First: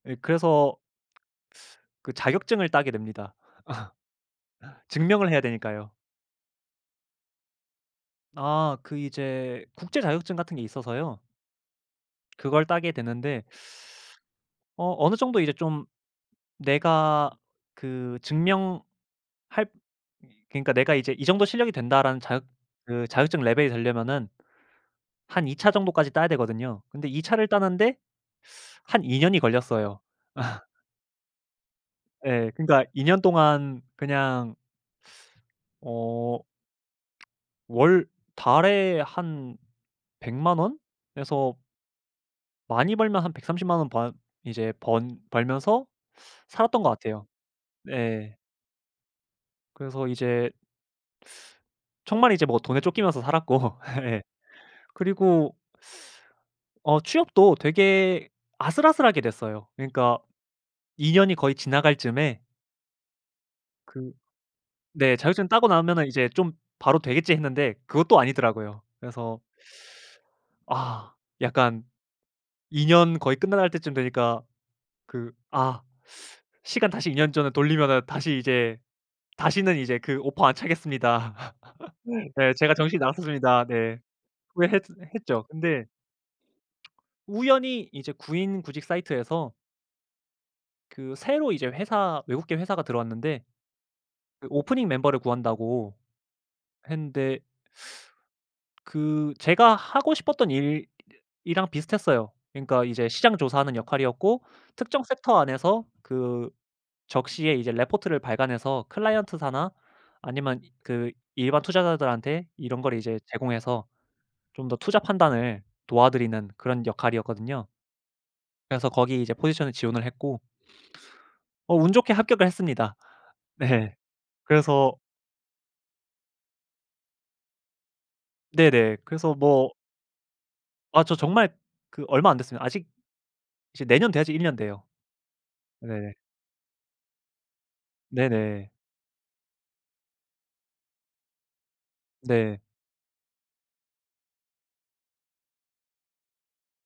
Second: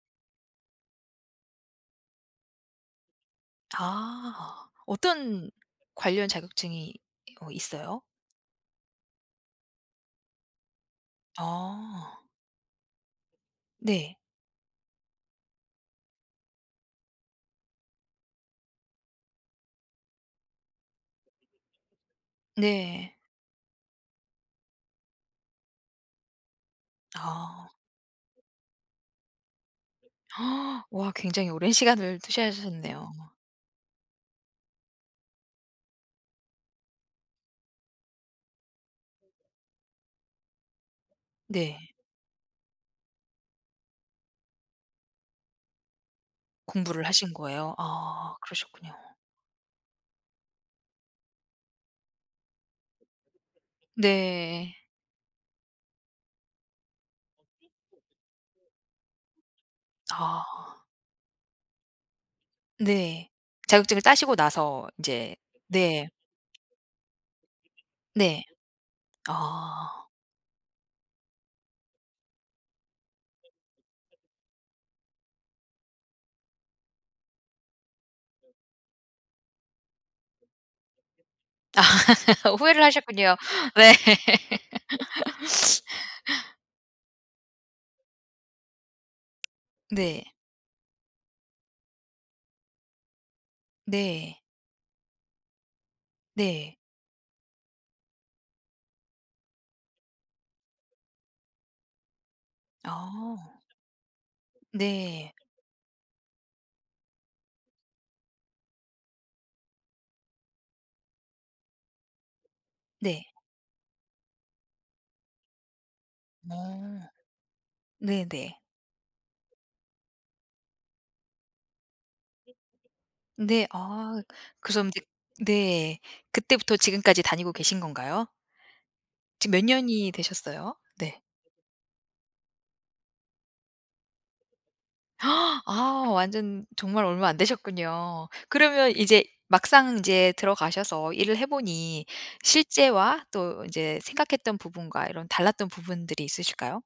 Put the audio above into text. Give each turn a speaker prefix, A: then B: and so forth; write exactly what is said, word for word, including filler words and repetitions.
A: 예 그래서 그 자격증을 따게 됩니다.
B: 아.
A: 증명을 해야
B: 어떤
A: 되니까요.
B: 관련 자격증이 이거 있어요?
A: 아 그 이제 국제 자격증 같은 게 있어서요.
B: 아.
A: 그걸 따게 됐는데
B: 네.
A: 어 어느 정도 이제 좀 내가 그 증명할 그러니까 내가 이제 이 정도 실력이 된다라는 자격 그
B: 네.
A: 자격증 레벨이 되려면은 한 이 차 정도까지 따야 되거든요. 근데 이 차를
B: 아.
A: 따는데 한 이년이 걸렸어요.
B: 와. 굉장히 오랜 시간을
A: 예. 그러니까
B: 투자하셨네요.
A: 이년 동안 그냥 어 월 달에 한 백만 원에서
B: 네.
A: 많이 벌면 한 백삼십만 원 바 이제 번 벌면서 살았던 것
B: 공부를
A: 같아요.
B: 하신 거예요? 아
A: 네.
B: 그러셨군요.
A: 그래서 이제 정말 이제 뭐 돈에 쫓기면서 살았고. 예.
B: 네.
A: 그리고 어 취업도 되게 아슬아슬하게 됐어요. 그러니까
B: 아.
A: 이 년이 거의 지나갈 쯤에
B: 네. 자격증을
A: 그
B: 따시고 나서
A: 네.
B: 이제
A: 자격증 따고 나면은
B: 네.
A: 이제 좀 바로 되겠지 했는데 그것도
B: 네.
A: 아니더라고요. 그래서
B: 아.
A: 아. 약간 이 년 거의 끝나갈 때쯤 되니까 그 아 시간 다시 이 년 전으로 돌리면은 다시 이제 다시는 이제 그 오퍼 안 차겠습니다. 네 제가
B: 후회를
A: 정신이
B: 하셨군요.
A: 나갔었습니다.
B: 네.
A: 네. 후회했 했죠. 근데 우연히 이제 구인 구직 사이트에서
B: 네.
A: 그 새로 이제 회사 외국계 회사가 들어왔는데
B: 네.
A: 그 오프닝 멤버를 구한다고
B: 네.
A: 했는데 그 제가 하고 싶었던 일이랑 비슷했어요. 그러니까 이제
B: 아.
A: 시장 조사하는 역할이었고 특정
B: 네.
A: 섹터 안에서 그 적시에 이제 레포트를 발간해서 클라이언트사나 아니면 이 그 일반 투자자들한테 이런 거를 이제
B: 네.
A: 제공해서 좀 더 투자 판단을 도와드리는 그런
B: 어.
A: 역할이었거든요.
B: 네네.
A: 그래서 거기 이제 포지션을 지원을 했고 어 운 좋게 합격을 했습니다.
B: 네.
A: 네.
B: 아 그럼
A: 그래서
B: 이제 네. 그때부터 지금까지 다니고 계신 건가요?
A: 네네. 그래서
B: 지금 몇
A: 뭐
B: 년이 되셨어요?
A: 아 저
B: 네.
A: 정말 그 얼마 안 됐습니다. 아직 이제 내년 돼야지 일 년 돼요.
B: 아
A: 네.
B: 완전 정말 얼마 안 되셨군요.
A: 네네.
B: 그러면 이제 막상 이제 들어가셔서 일을 해보니
A: 네.
B: 실제와 또 이제 생각했던 부분과 이런 달랐던 부분들이 있으실까요?